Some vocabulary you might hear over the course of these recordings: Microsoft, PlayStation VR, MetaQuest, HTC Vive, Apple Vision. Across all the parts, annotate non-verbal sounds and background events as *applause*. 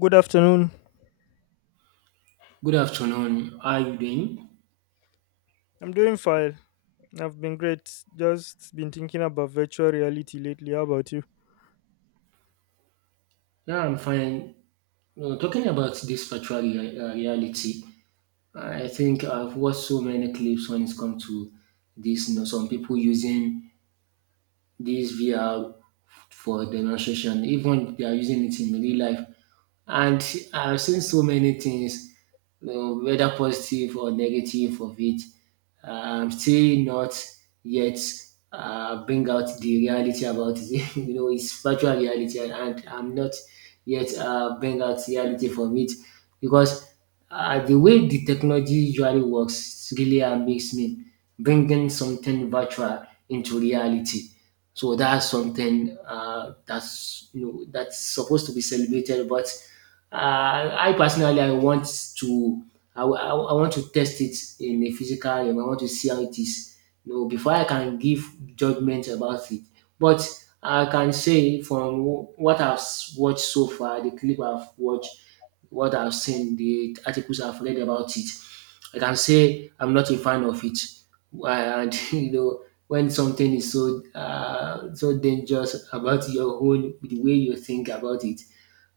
Good afternoon. Good afternoon. How are you doing? I'm doing fine. I've been great. Just been thinking about virtual reality lately. How about you? Yeah, I'm fine. Talking about this reality, I think I've watched so many clips when it's come to this. You know, some people using this VR for demonstration, even they are using it in real life. And I've seen so many things, you know, whether positive or negative of it. I'm still not yet bring out the reality about it. *laughs* It's virtual reality, and I'm not yet bring out reality from it because the way the technology usually works really makes me bringing something virtual into reality. So that's something that's that's supposed to be celebrated, but I personally, I want to, I want to test it in a physical realm. I want to see how it is, you know, before I can give judgment about it. But I can say from what I've watched so far, the clip I've watched, what I've seen, the articles I've read about it, I can say I'm not a fan of it. And *laughs* you know, when something is so so dangerous about your own, the way you think about it,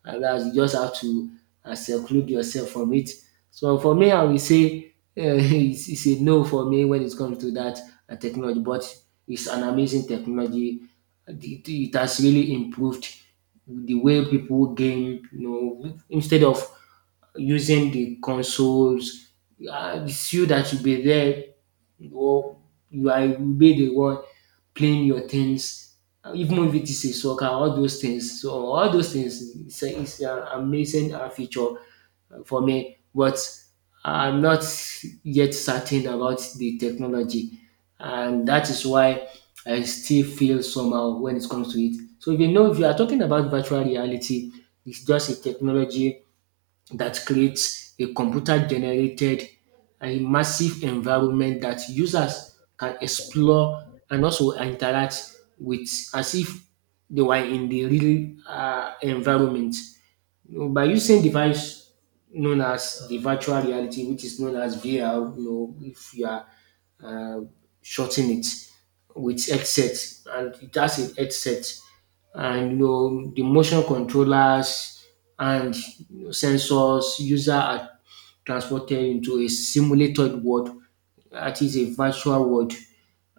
and that's you just have to seclude yourself from it. So for me, I will say *laughs* it's a no for me when it comes to that technology, but it's an amazing technology. It has really improved the way people game. You know, instead of using the consoles, it's you that should be there or you are you be the one playing your tennis, even if it is a soccer, all those things. So all those things is an amazing feature for me. But I'm not yet certain about the technology, and that is why I still feel somehow when it comes to it. So if you know, if you are talking about virtual reality, it's just a technology that creates a computer generated a massive environment that users can explore and also interact with as if they were in the real environment. You know, by using device known as the virtual reality, which is known as VR, you know, if you are uh, shorten it with headset and it has a headset and you know the motion controllers and you know, sensors user are transported into a simulated world that is a virtual world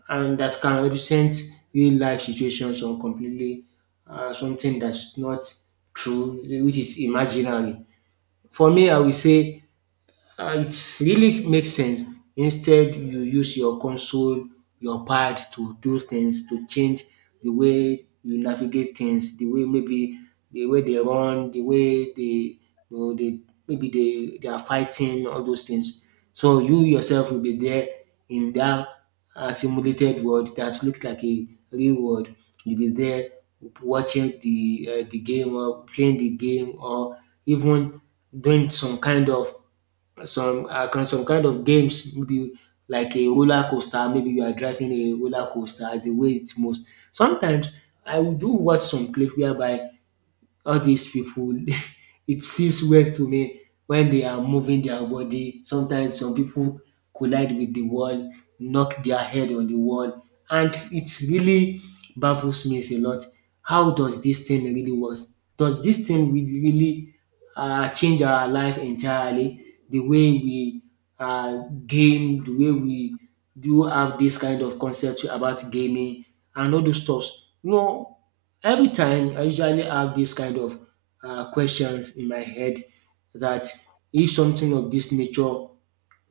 and that can represent real life situations or completely something that's not true which is imaginary. For me I will say it really makes sense. Instead, you use your console, your pad to do things, to change the way you navigate things, the way maybe the way they run, the way they you know they maybe they are fighting, all those things. So you yourself will be there in that simulated world that looks like a real world. You'll be there watching the game or playing the game or even doing some kind of some kind of games maybe like a roller coaster maybe you are driving a roller coaster as the way it moves. Sometimes I will do watch some clip whereby all these people, *laughs* it feels weird to me when they are moving their body. Sometimes some people collide with the wall, knock their head on the wall and it really baffles me a lot. How does this thing really work? Does this thing will really change our life entirely? The way we game, the way we do have this kind of concept about gaming and all those stuffs. You know, every time I usually have this kind of questions in my head that if something of this nature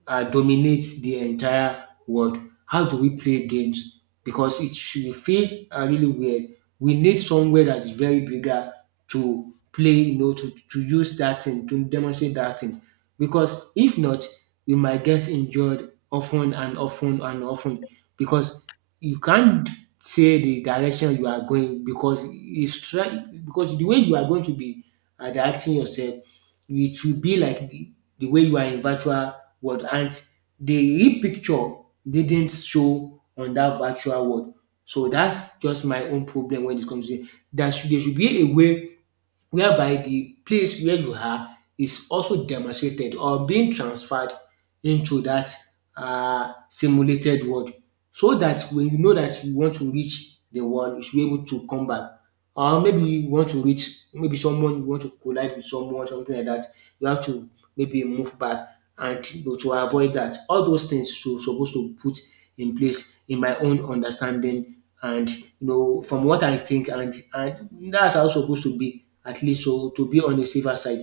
dominates the entire world. How do we play games? Because it should feel really weird. We need somewhere that is very bigger to play, you know, to use that thing, to demonstrate that thing. Because if not, you might get injured often and often and often because you can't say the direction you are going because it's try because the way you are going to be directing yourself, it will be like the way you are in virtual world and the real picture didn't show on that virtual world. So that's just my own problem when it comes to it. There should be a way whereby the place where you are is also demonstrated or being transferred into that simulated world so that when you know that you want to reach the world you should be able to come back or maybe you want to reach maybe someone you want to collide with someone something like that you have to maybe move back and you know, to avoid that all those things you supposed to put in place in my own understanding and you know from what I think and that's how it's supposed to be at least so to be on the safer side.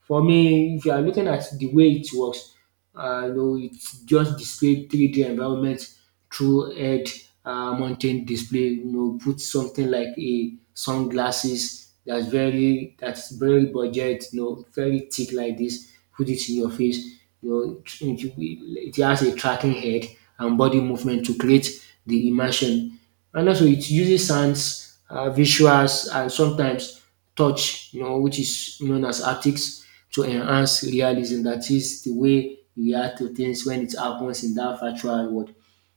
For me, if you are looking at the way it works, you know, it just display 3D environment through head mountain display. You know, put something like a sunglasses that's very budget. You know, very thick like this. Put it in your face. You know, it has a tracking head and body movement to create the immersion. And also, it uses sounds, visuals, and sometimes touch, you know, which is known as haptics, to enhance realism. That is the way you react to things when it happens in that virtual world.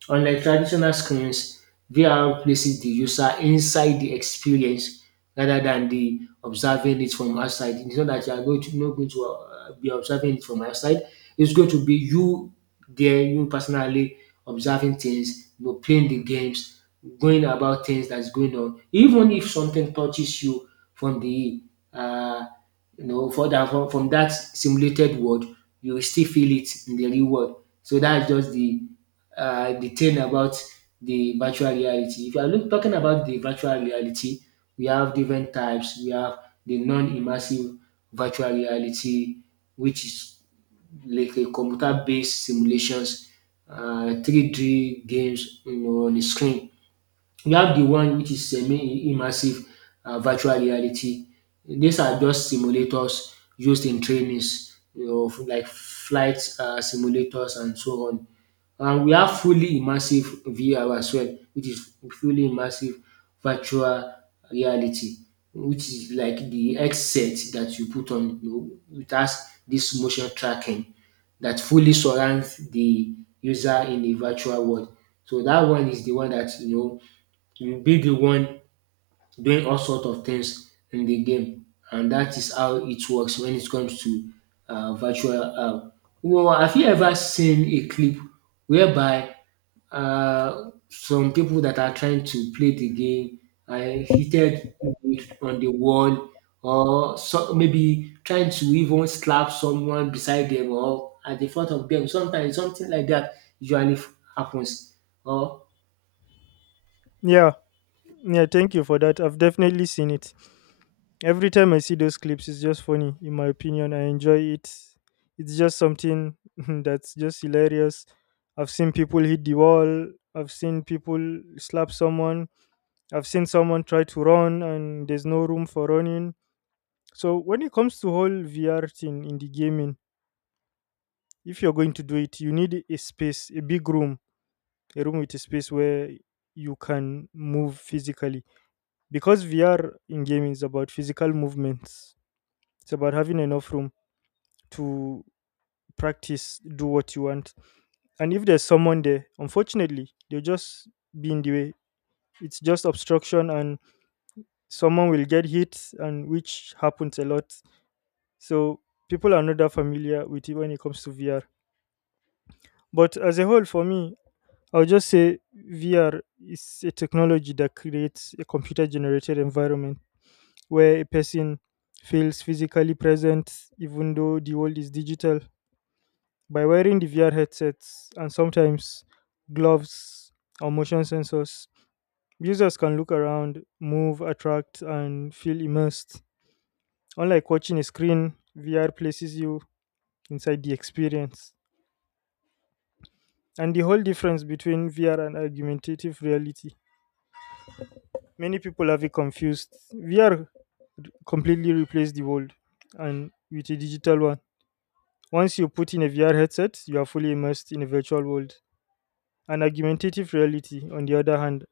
Unlike traditional screens, VR places the user inside the experience rather than the observing it from outside. It's not that you are going to not going to be observing it from outside. It's going to be you there, you personally observing things, you know, playing the games, going about things that's going on. Even if something touches you from the uh, you know, for that from that simulated world, you will still feel it in the real world. So that's just the detail about the virtual reality. If you are talking about the virtual reality, we have different types. We have the non-immersive virtual reality, which is like a computer-based simulations, 3D games, you know, on the screen we have the one which is semi-immersive virtual reality. These are just simulators used in trainings you of like flight simulators and so on. And we have fully immersive VR as well which is fully immersive virtual reality which is like the headset that you put on you know it has this motion tracking that fully surrounds the user in the virtual world. So that one is the one that you know you be the one doing all sorts of things in the game, and that is how it works when it comes to virtual. Well, have you ever seen a clip whereby some people that are trying to play the game are hitted with- on the wall, or so, maybe trying to even slap someone beside them or at the front of them? Sometimes something like that usually happens. Or Yeah. Yeah, thank you for that. I've definitely seen it. Every time I see those clips, it's just funny, in my opinion. I enjoy it. It's just something *laughs* that's just hilarious. I've seen people hit the wall. I've seen people slap someone. I've seen someone try to run and there's no room for running. So when it comes to whole VR thing in the gaming, if you're going to do it, you need a space, a big room, a room with a space where you can move physically, because vr in gaming is about physical movements. It's about having enough room to practice, do what you want. And if there's someone there, unfortunately they'll just be in the way. It's just obstruction, and someone will get hit, and which happens a lot. So people are not that familiar with it when it comes to vr. But as a whole, for me, I will just say VR is a technology that creates a computer generated environment where a person feels physically present even though the world is digital. By wearing the VR headsets and sometimes gloves or motion sensors, users can look around, move, attract, and feel immersed. Unlike watching a screen, VR places you inside the experience. And the whole difference between VR and argumentative reality, many people have it confused. VR completely replace the world and with a digital one. Once you put in a VR headset, you are fully immersed in a virtual world. An augmentative reality, on the other hand,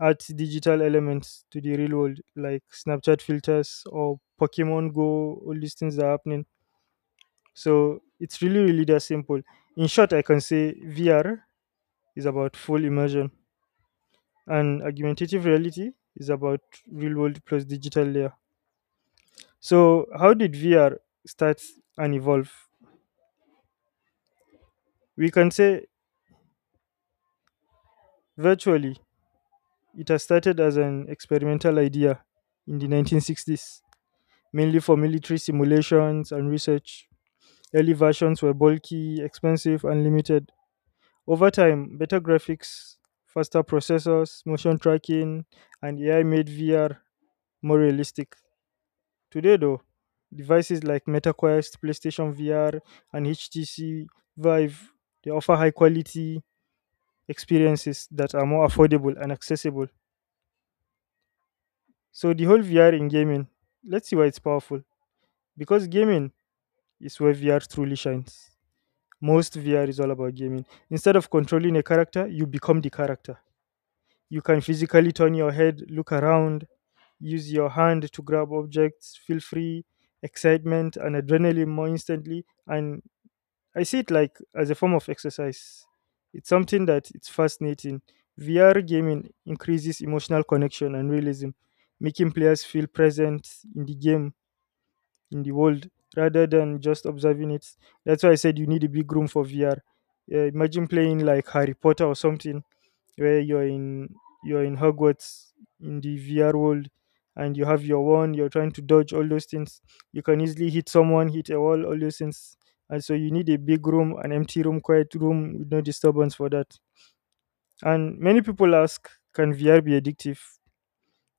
adds digital elements to the real world, like Snapchat filters or Pokemon Go, all these things are happening. So it's really, really that simple. In short, I can say VR is about full immersion, and augmentative reality is about real world plus digital layer. So, how did VR start and evolve? We can say, virtually, it has started as an experimental idea in the 1960s, mainly for military simulations and research. Early versions were bulky, expensive, and limited. Over time, better graphics, faster processors, motion tracking, and AI made VR more realistic. Today, though, devices like MetaQuest, PlayStation VR, and HTC Vive, they offer high quality experiences that are more affordable and accessible. So the whole VR in gaming, let's see why it's powerful. Because gaming is where VR truly shines. Most VR is all about gaming. Instead of controlling a character, you become the character. You can physically turn your head, look around, use your hand to grab objects, feel free, excitement and adrenaline more instantly. And I see it like as a form of exercise. It's something that it's fascinating. VR gaming increases emotional connection and realism, making players feel present in the game, in the world, rather than just observing it. That's why I said you need a big room for VR. Yeah, imagine playing like Harry Potter or something where you're in Hogwarts in the VR world, and you have your wand, you're trying to dodge all those things. You can easily hit someone, hit a wall, all those things. And so you need a big room, an empty room, quiet room with no disturbance for that. And many people ask, can VR be addictive?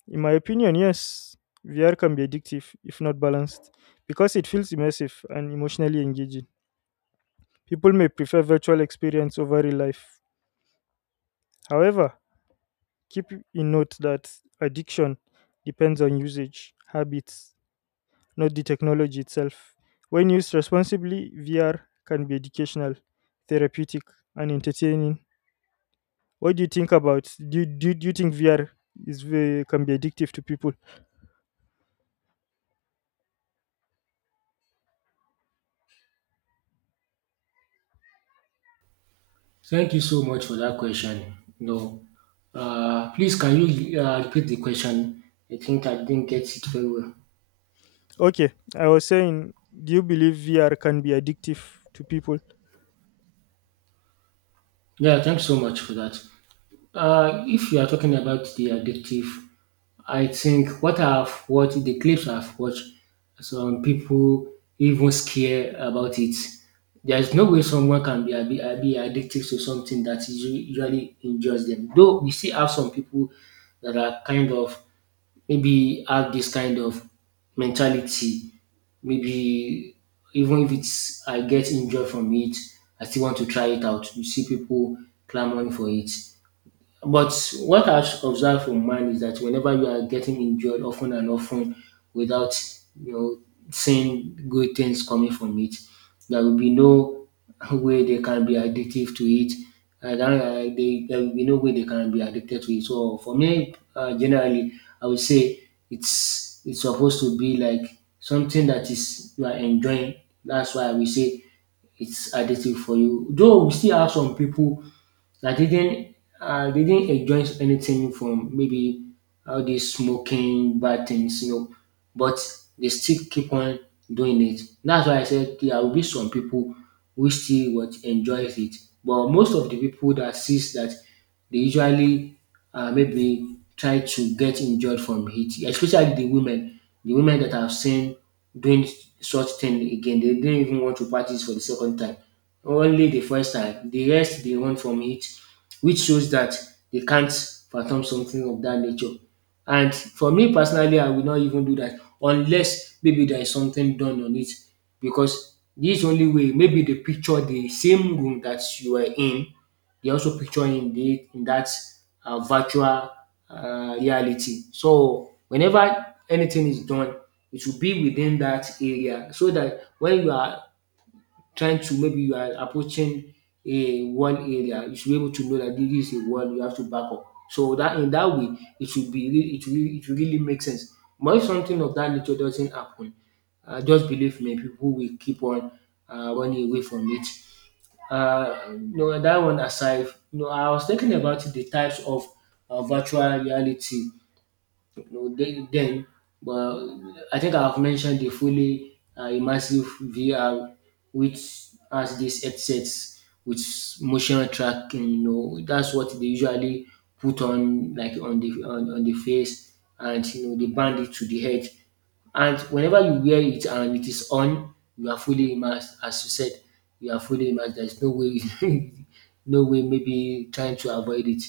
In my opinion, yes, VR can be addictive if not balanced, because it feels immersive and emotionally engaging. People may prefer virtual experience over real life. However, keep in note that addiction depends on usage, habits, not the technology itself. When used responsibly, VR can be educational, therapeutic, and entertaining. What do you think about? Do you think VR can be addictive to people? thank you so much for that question. No, please can you repeat the question? I think I didn't get it very well. Okay, I was saying, do you believe VR can be addictive to people? Yeah, thanks so much for that. If you are talking about the addictive, I think what I've watched, the clips I've watched, some people even scare about it. There's no way someone can be addicted to something that usually enjoys them. Though we still have some people that are kind of maybe have this kind of mentality. Maybe even if it's I get injured from it, I still want to try it out. You see people clamoring for it. But what I've observed from mine is that whenever you are getting injured often and often without you know seeing good things coming from it, there will be no way they can be addictive to it. And there will be no way they can be addicted to it. So for me, generally, I would say it's supposed to be like something that is you are enjoying. That's why we say it's addictive for you. Though we still have some people I didn't I didn't enjoy anything from maybe all these smoking bad things, you know, but they still keep on doing it. That's why I said yeah, there will be some people who still what enjoys it, but most of the people that sees that they usually maybe try to get injured from it, especially the women that I've seen doing such thing again. They didn't even want to practice for the second time only the first time. The rest they run from it, which shows that they can't fathom something of that nature. And for me personally, I will not even do that unless maybe there is something done on it because this only way maybe they picture the same room that you were in, they also picture in the in that virtual reality. So whenever anything is done, it should be within that area so that when you are trying to maybe you are approaching a one area, you should be able to know that this is a one you have to back up. So that in that way, it should be really, it really make sense. But if something of that nature doesn't happen, just believe me, people will keep on running away from it. That one aside, I was thinking about the types of virtual reality no, then well, I think I've mentioned the fully immersive VR, which has these headsets with motion tracking. You know, that's what they usually put on, like on on the face, and you know they band it to the head. And whenever you wear it and it is on, you are fully immersed. As you said, you are fully immersed. There is no way, *laughs* no way, maybe trying to avoid it.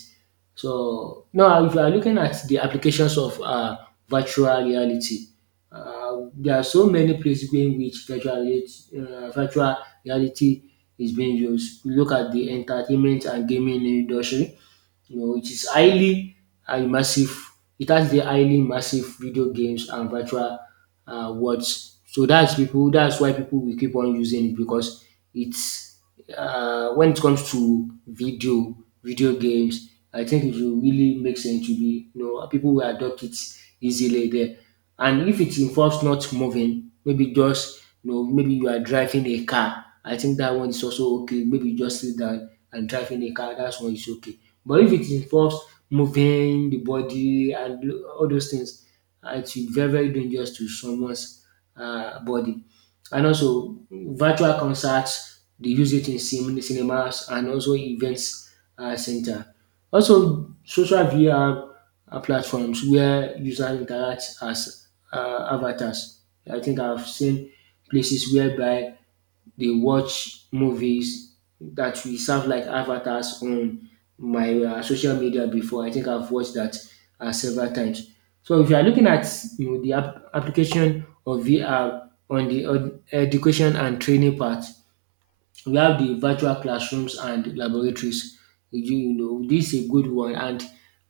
So now if you are looking at the applications of virtual reality, there are so many places in which virtual reality virtual reality is being used. You look at the entertainment and gaming industry, you know, it is highly massive. It has the highly massive video games and virtual worlds. So that's people. That's why people will keep on using it because it's when it comes to video games. I think it will really make sense to be, you know, people will adopt it easily there. And if it involves not moving, maybe just, you know, maybe you are driving a car. I think that one is also okay. Maybe you just sit down and driving a car. That's one is okay. But if it involves moving the body and all those things, it should be very, very dangerous to someone's body. And also, virtual concerts, they use it in cinemas and also events center. Also, social VR platforms where users interact as avatars. I think I've seen places whereby they watch movies that we serve like avatars on my social media before. I think I've watched that several times. So if you are looking at, you know, the application of VR on the education and training part, we have the virtual classrooms and laboratories. You do you know this is a good one, and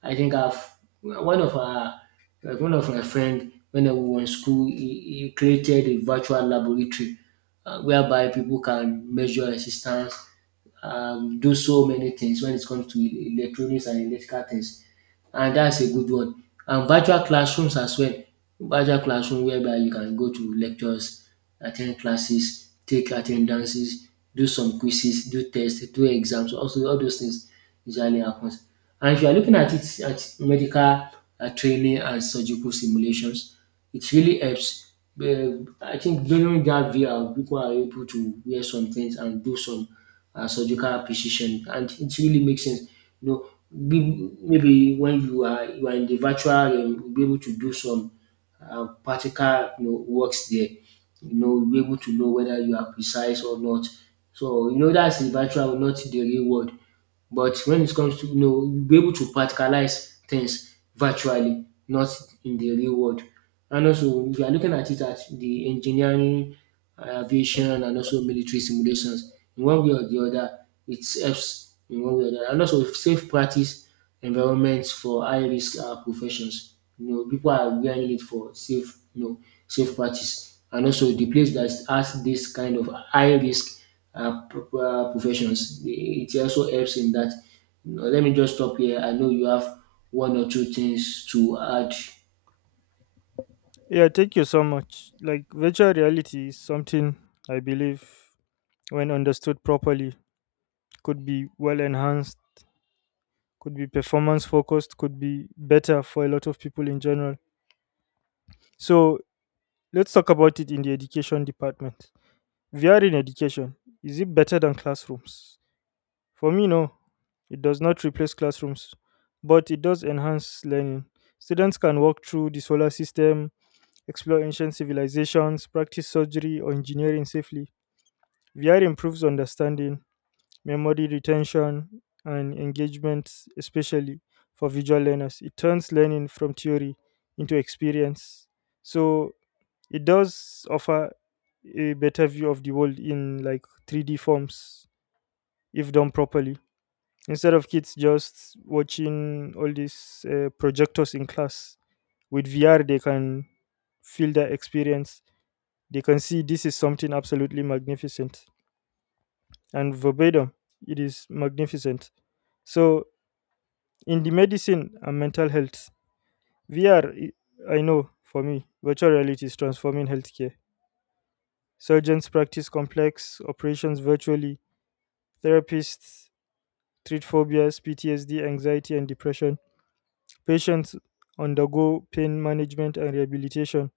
I think I've one of our like one of my friend when we were in school, he created a virtual laboratory whereby people can measure resistance, do so many things when it comes to electronics and electrical things. And that's a good one. And virtual classrooms as well. Virtual classroom whereby you can go to lectures, attend classes, take attendances, do some quizzes, do tests, do exams, also all those things usually happens. And if you are looking at it at medical training and surgical simulations, it really helps. I think during that VR, people are able to wear some things and do some surgical precision, and it really makes sense. You know, maybe when you are in the virtual realm, you'll be able to do some practical, you know, works there. You know, you'll be able to know whether you are precise or not. So you know that's the virtual, not the real world. But when it comes to, you know, you'll be able to practicalize things virtually, not in the real world. And also, if you are looking at it at the engineering aviation and also military simulations. In one way or the other, it helps in one way or the other. And also safe practice environments for high risk professions. You know, people are wearing it for safe, you know, safe practice. And also the place that has this kind of high risk professions, it also helps in that. You know, let me just stop here. I know you have one or two things to add. Yeah, thank you so much. Like, virtual reality is something I believe, when understood properly, could be well enhanced, could be performance focused, could be better for a lot of people in general. So, let's talk about it in the education department. VR in education, is it better than classrooms? For me, no. It does not replace classrooms, but it does enhance learning. Students can walk through the solar system, explore ancient civilizations, practice surgery or engineering safely. VR improves understanding, memory retention, and engagement, especially for visual learners. It turns learning from theory into experience. So it does offer a better view of the world in like 3D forms if done properly. Instead of kids just watching all these projectors in class, with VR they can feel that experience. They can see this is something absolutely magnificent. And verbatim, it is magnificent. So, in the medicine and mental health, VR, i- I know for me, virtual reality is transforming healthcare. Surgeons practice complex operations virtually, therapists treat phobias, PTSD, anxiety, and depression. Patients undergo pain management and rehabilitation.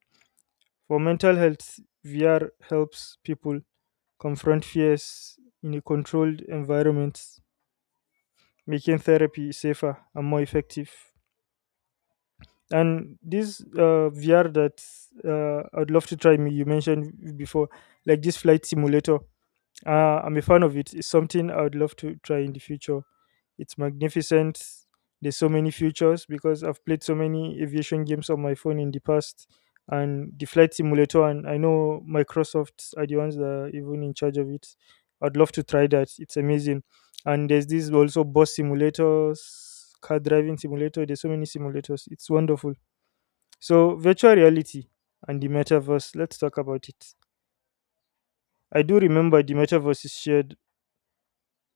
For mental health, VR helps people confront fears in a controlled environment, making therapy safer and more effective. And this VR that I'd love to try, me you mentioned before, like this flight simulator. Uh, I'm a fan of it. It's something I would love to try in the future. It's magnificent. There's so many futures because I've played so many aviation games on my phone in the past. And the flight simulator, and I know Microsoft are the ones that are even in charge of it. I'd love to try that. It's amazing. And there's this also bus simulators, car driving simulator. There's so many simulators. It's wonderful. So virtual reality and the metaverse. Let's talk about it. I do remember the metaverse is shared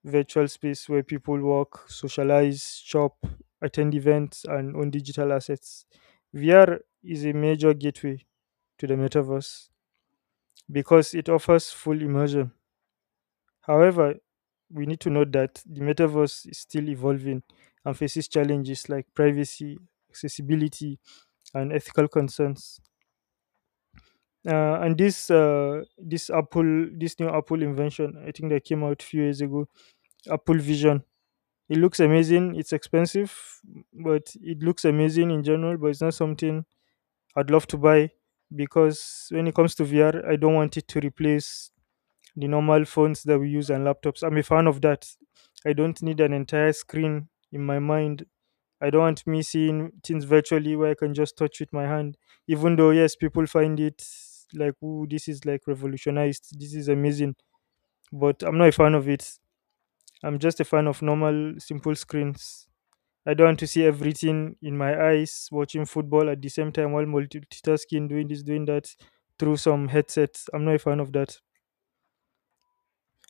virtual space where people work, socialize, shop, attend events, and own digital assets. VR is a major gateway to the metaverse because it offers full immersion. However, we need to note that the metaverse is still evolving and faces challenges like privacy, accessibility, and ethical concerns. And this Apple this new Apple invention, I think that came out a few years ago, Apple Vision. It looks amazing. It's expensive, but it looks amazing in general. But it's not something I'd love to buy, because when it comes to VR, I don't want it to replace the normal phones that we use and laptops. I'm a fan of that. I don't need an entire screen in my mind. I don't want me seeing things virtually where I can just touch with my hand. Even though, yes, people find it like, ooh, this is like revolutionized. This is amazing. But I'm not a fan of it. I'm just a fan of normal, simple screens. I don't want to see everything in my eyes watching football at the same time while multitasking, doing this, doing that through some headsets. I'm not a fan of that.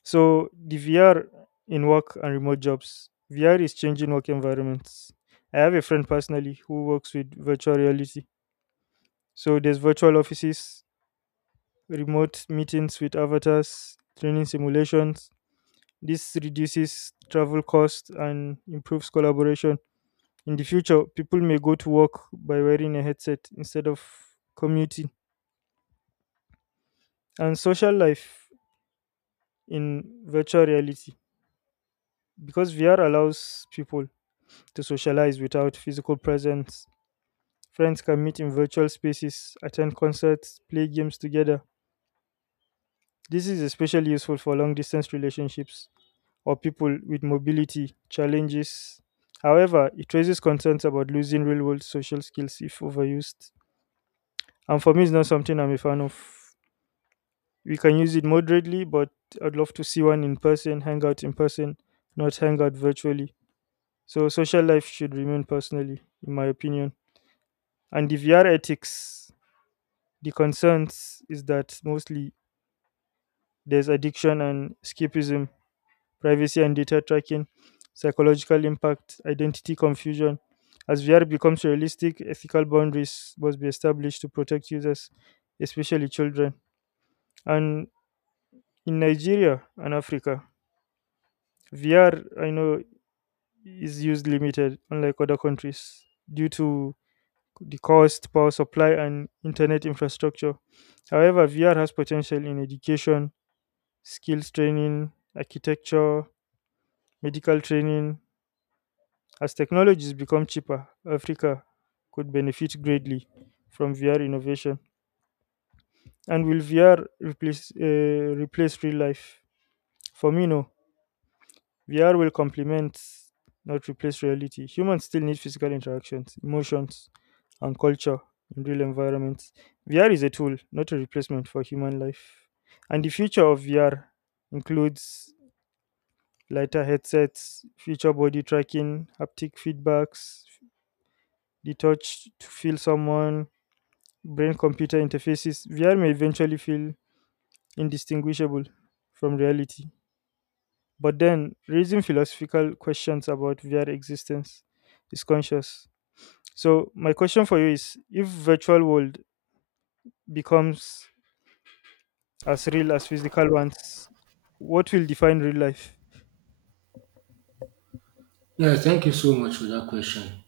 So the VR in work and remote jobs, VR is changing work environments. I have a friend personally who works with virtual reality. So there's virtual offices, remote meetings with avatars, training simulations. This reduces travel costs and improves collaboration. In the future, people may go to work by wearing a headset instead of commuting. And social life in virtual reality. Because VR allows people to socialize without physical presence, friends can meet in virtual spaces, attend concerts, play games together. This is especially useful for long distance relationships or people with mobility challenges. However, it raises concerns about losing real world social skills if overused. And for me, it's not something I'm a fan of. We can use it moderately, but I'd love to see one in person, hang out in person, not hang out virtually. So social life should remain personally, in my opinion. And the VR ethics, the concerns is that mostly there's addiction and escapism, privacy and data tracking, psychological impact, identity confusion. As VR becomes realistic, ethical boundaries must be established to protect users, especially children. And in Nigeria and Africa, VR, I know, is used limited, unlike other countries, due to the cost, power supply, and internet infrastructure. However, VR has potential in education, skills training, architecture, medical training. As technologies become cheaper, Africa could benefit greatly from VR innovation. And will VR replace real life? For me, no. VR will complement, not replace reality. Humans still need physical interactions, emotions, and culture in real environments. VR is a tool, not a replacement for human life. And the future of VR includes lighter headsets, future body tracking, haptic feedbacks, the touch to feel someone, brain computer interfaces. VR may eventually feel indistinguishable from reality. But then raising philosophical questions about their existence is conscious. So my question for you is if virtual world becomes as real as physical ones, what will define real life? Yeah, thank you so much for that question.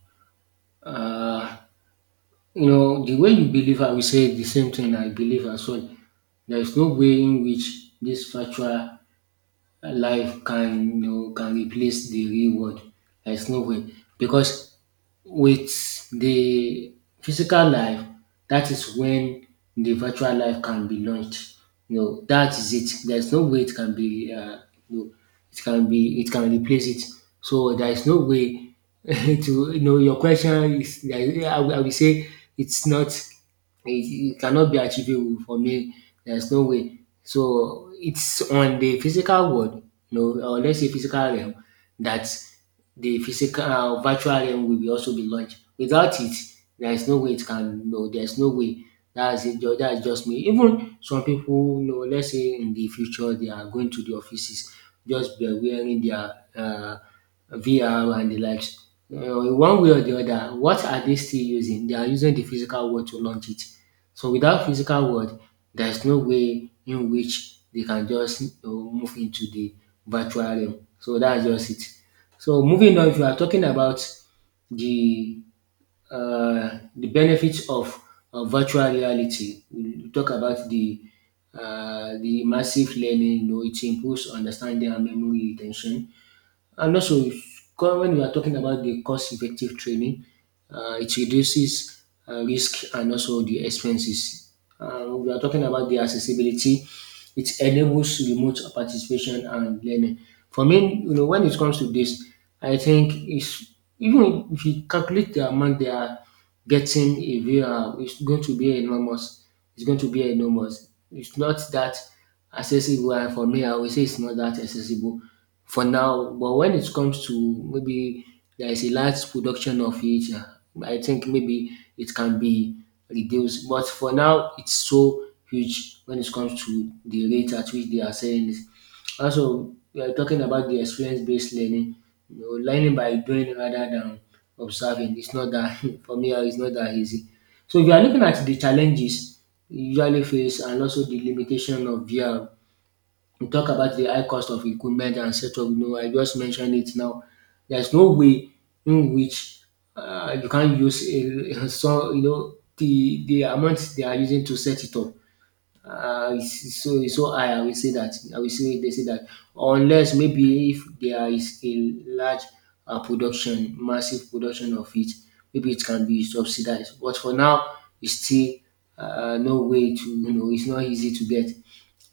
You know, the way you believe, I will say the same thing I believe as well. There is no way in which this virtual life can, you know, can replace the real world. There is no way because with the physical life, that is when the virtual life can be launched. You know, that is it. There's no way it can be, you know, it can replace it. So there is no way *laughs* to, you know, your question is, I will say it's not, it cannot be achievable for me. There's no way. So it's on the physical world, you know, or let's say physical realm, that the physical virtual realm will also be launched. Without it, there is no way it can no, there's no way. That's it. That's just me. Even some people, you know, let's say in the future they are going to the offices, just be wearing their VR and the likes. In one way or the other, what are they still using? They are using the physical world to launch it. So without physical world, there is no way in which they can just, you know, move into the virtual realm. So that's just it. So moving on, if you are talking about the the benefits of virtual reality, we talk about the massive learning. You know, it improves understanding and memory retention, and also, when we are talking about the cost-effective training, it reduces risk and also the expenses. We are talking about the accessibility. It enables remote participation and learning. For me, you know, when it comes to this, I think it's even if you calculate the amount they are getting a VR, it's going to be enormous. It's going to be enormous. It's not that accessible. And for me, I would say it's not that accessible for now. But when it comes to maybe there is a large production of it, I think maybe it can be reduced. But for now, it's so huge when it comes to the rate at which they are selling it. Also, we are talking about the experience-based learning. You know, learning by doing rather than observing. It's not that *laughs* for me, it's not that easy. So if you are looking at the challenges you usually face and also the limitation of VR, we talk about the high cost of equipment and setup. You know, I just mentioned it now. There's no way in which you can use a, *laughs* so you know the amount they are using to set it up. It's so high. I will say that. I will say they say that unless maybe if there is a large production, massive production of it, maybe it can be subsidized. But for now, it's still no way to you know. It's not easy to get.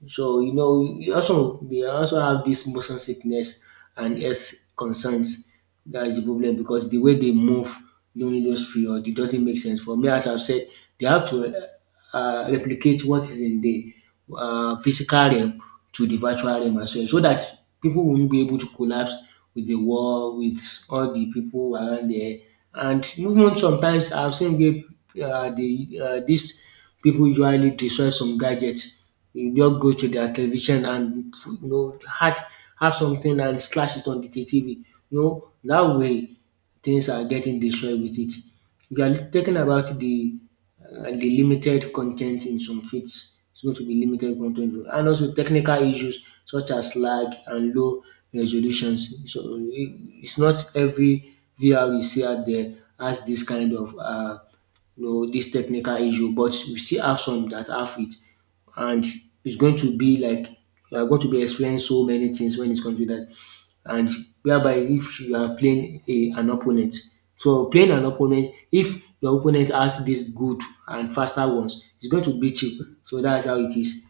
So you know, you also we also have this motion sickness and health concerns. That is the problem because the way they move during those period, it doesn't make sense. For me, as I've said, they have to replicate what is in the physical realm to the virtual realm as well, so that people won't be able to collapse with the war, with all the people around there. And even sometimes I've seen where these people usually destroy some gadgets, you just go to their television and you know add have something and slash it on the TV. You know that way things are getting destroyed with it. We are talking about the limited content in some fields. It's going to be limited content and also technical issues such as lag and low resolutions. So it's not every VR you see out there has this kind of, you know, this technical issue, but we still have some that have it and it's going to be like you are going to be experiencing so many things when it comes to that. And whereby if you are playing an opponent, so playing an opponent, if your opponent has these good and faster ones, it's going to beat you. So that's how it is.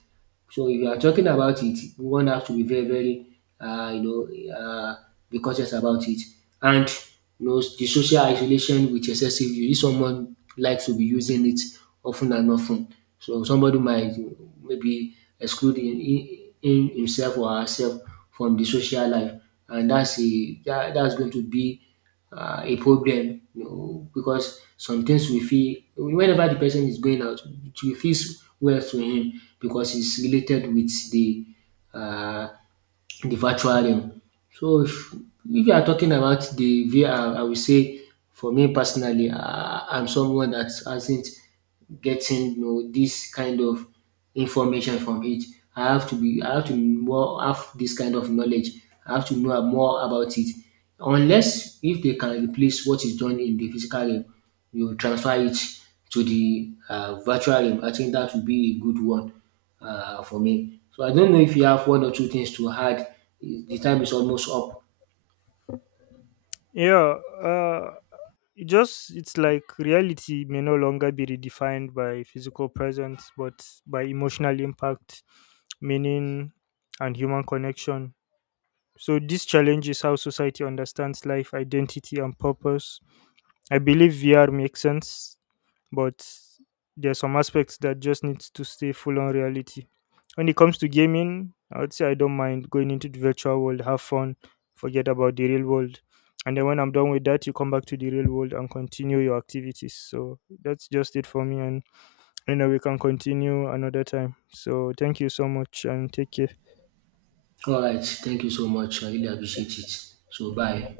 So if you are talking about it, one has to be very, very, uh, you know, uh, be cautious about it. And you know, the social isolation with excessive use. If someone likes to be using it often and often, so somebody might maybe exclude in himself or herself from the social life, and that's going to be a problem, you know, because sometimes we feel whenever the person is going out it will feel well to him because it's related with uh, the virtual realm. So if you are talking about the VR, I will say for me personally, I'm someone that hasn't getting, you know, this kind of information from it. I have to more have this kind of knowledge. I have to know more about it. Unless if they can replace what is done in the physical realm, you transfer it to the virtual realm. I think that would be a good one for me. So I don't know if you have one or two things to add. The time is almost up. Yeah, uh it just it's like reality may no longer be redefined by physical presence, but by emotional impact, meaning and human connection. So this challenges how society understands life, identity and purpose. I believe VR makes sense, but there are some aspects that just needs to stay full on reality. When it comes to gaming, I would say I don't mind going into the virtual world, have fun, forget about the real world. And then when I'm done with that, you come back to the real world and continue your activities. So that's just it for me. And you know, we can continue another time. So thank you so much and take care. All right. Thank you so much. I really appreciate it. So bye.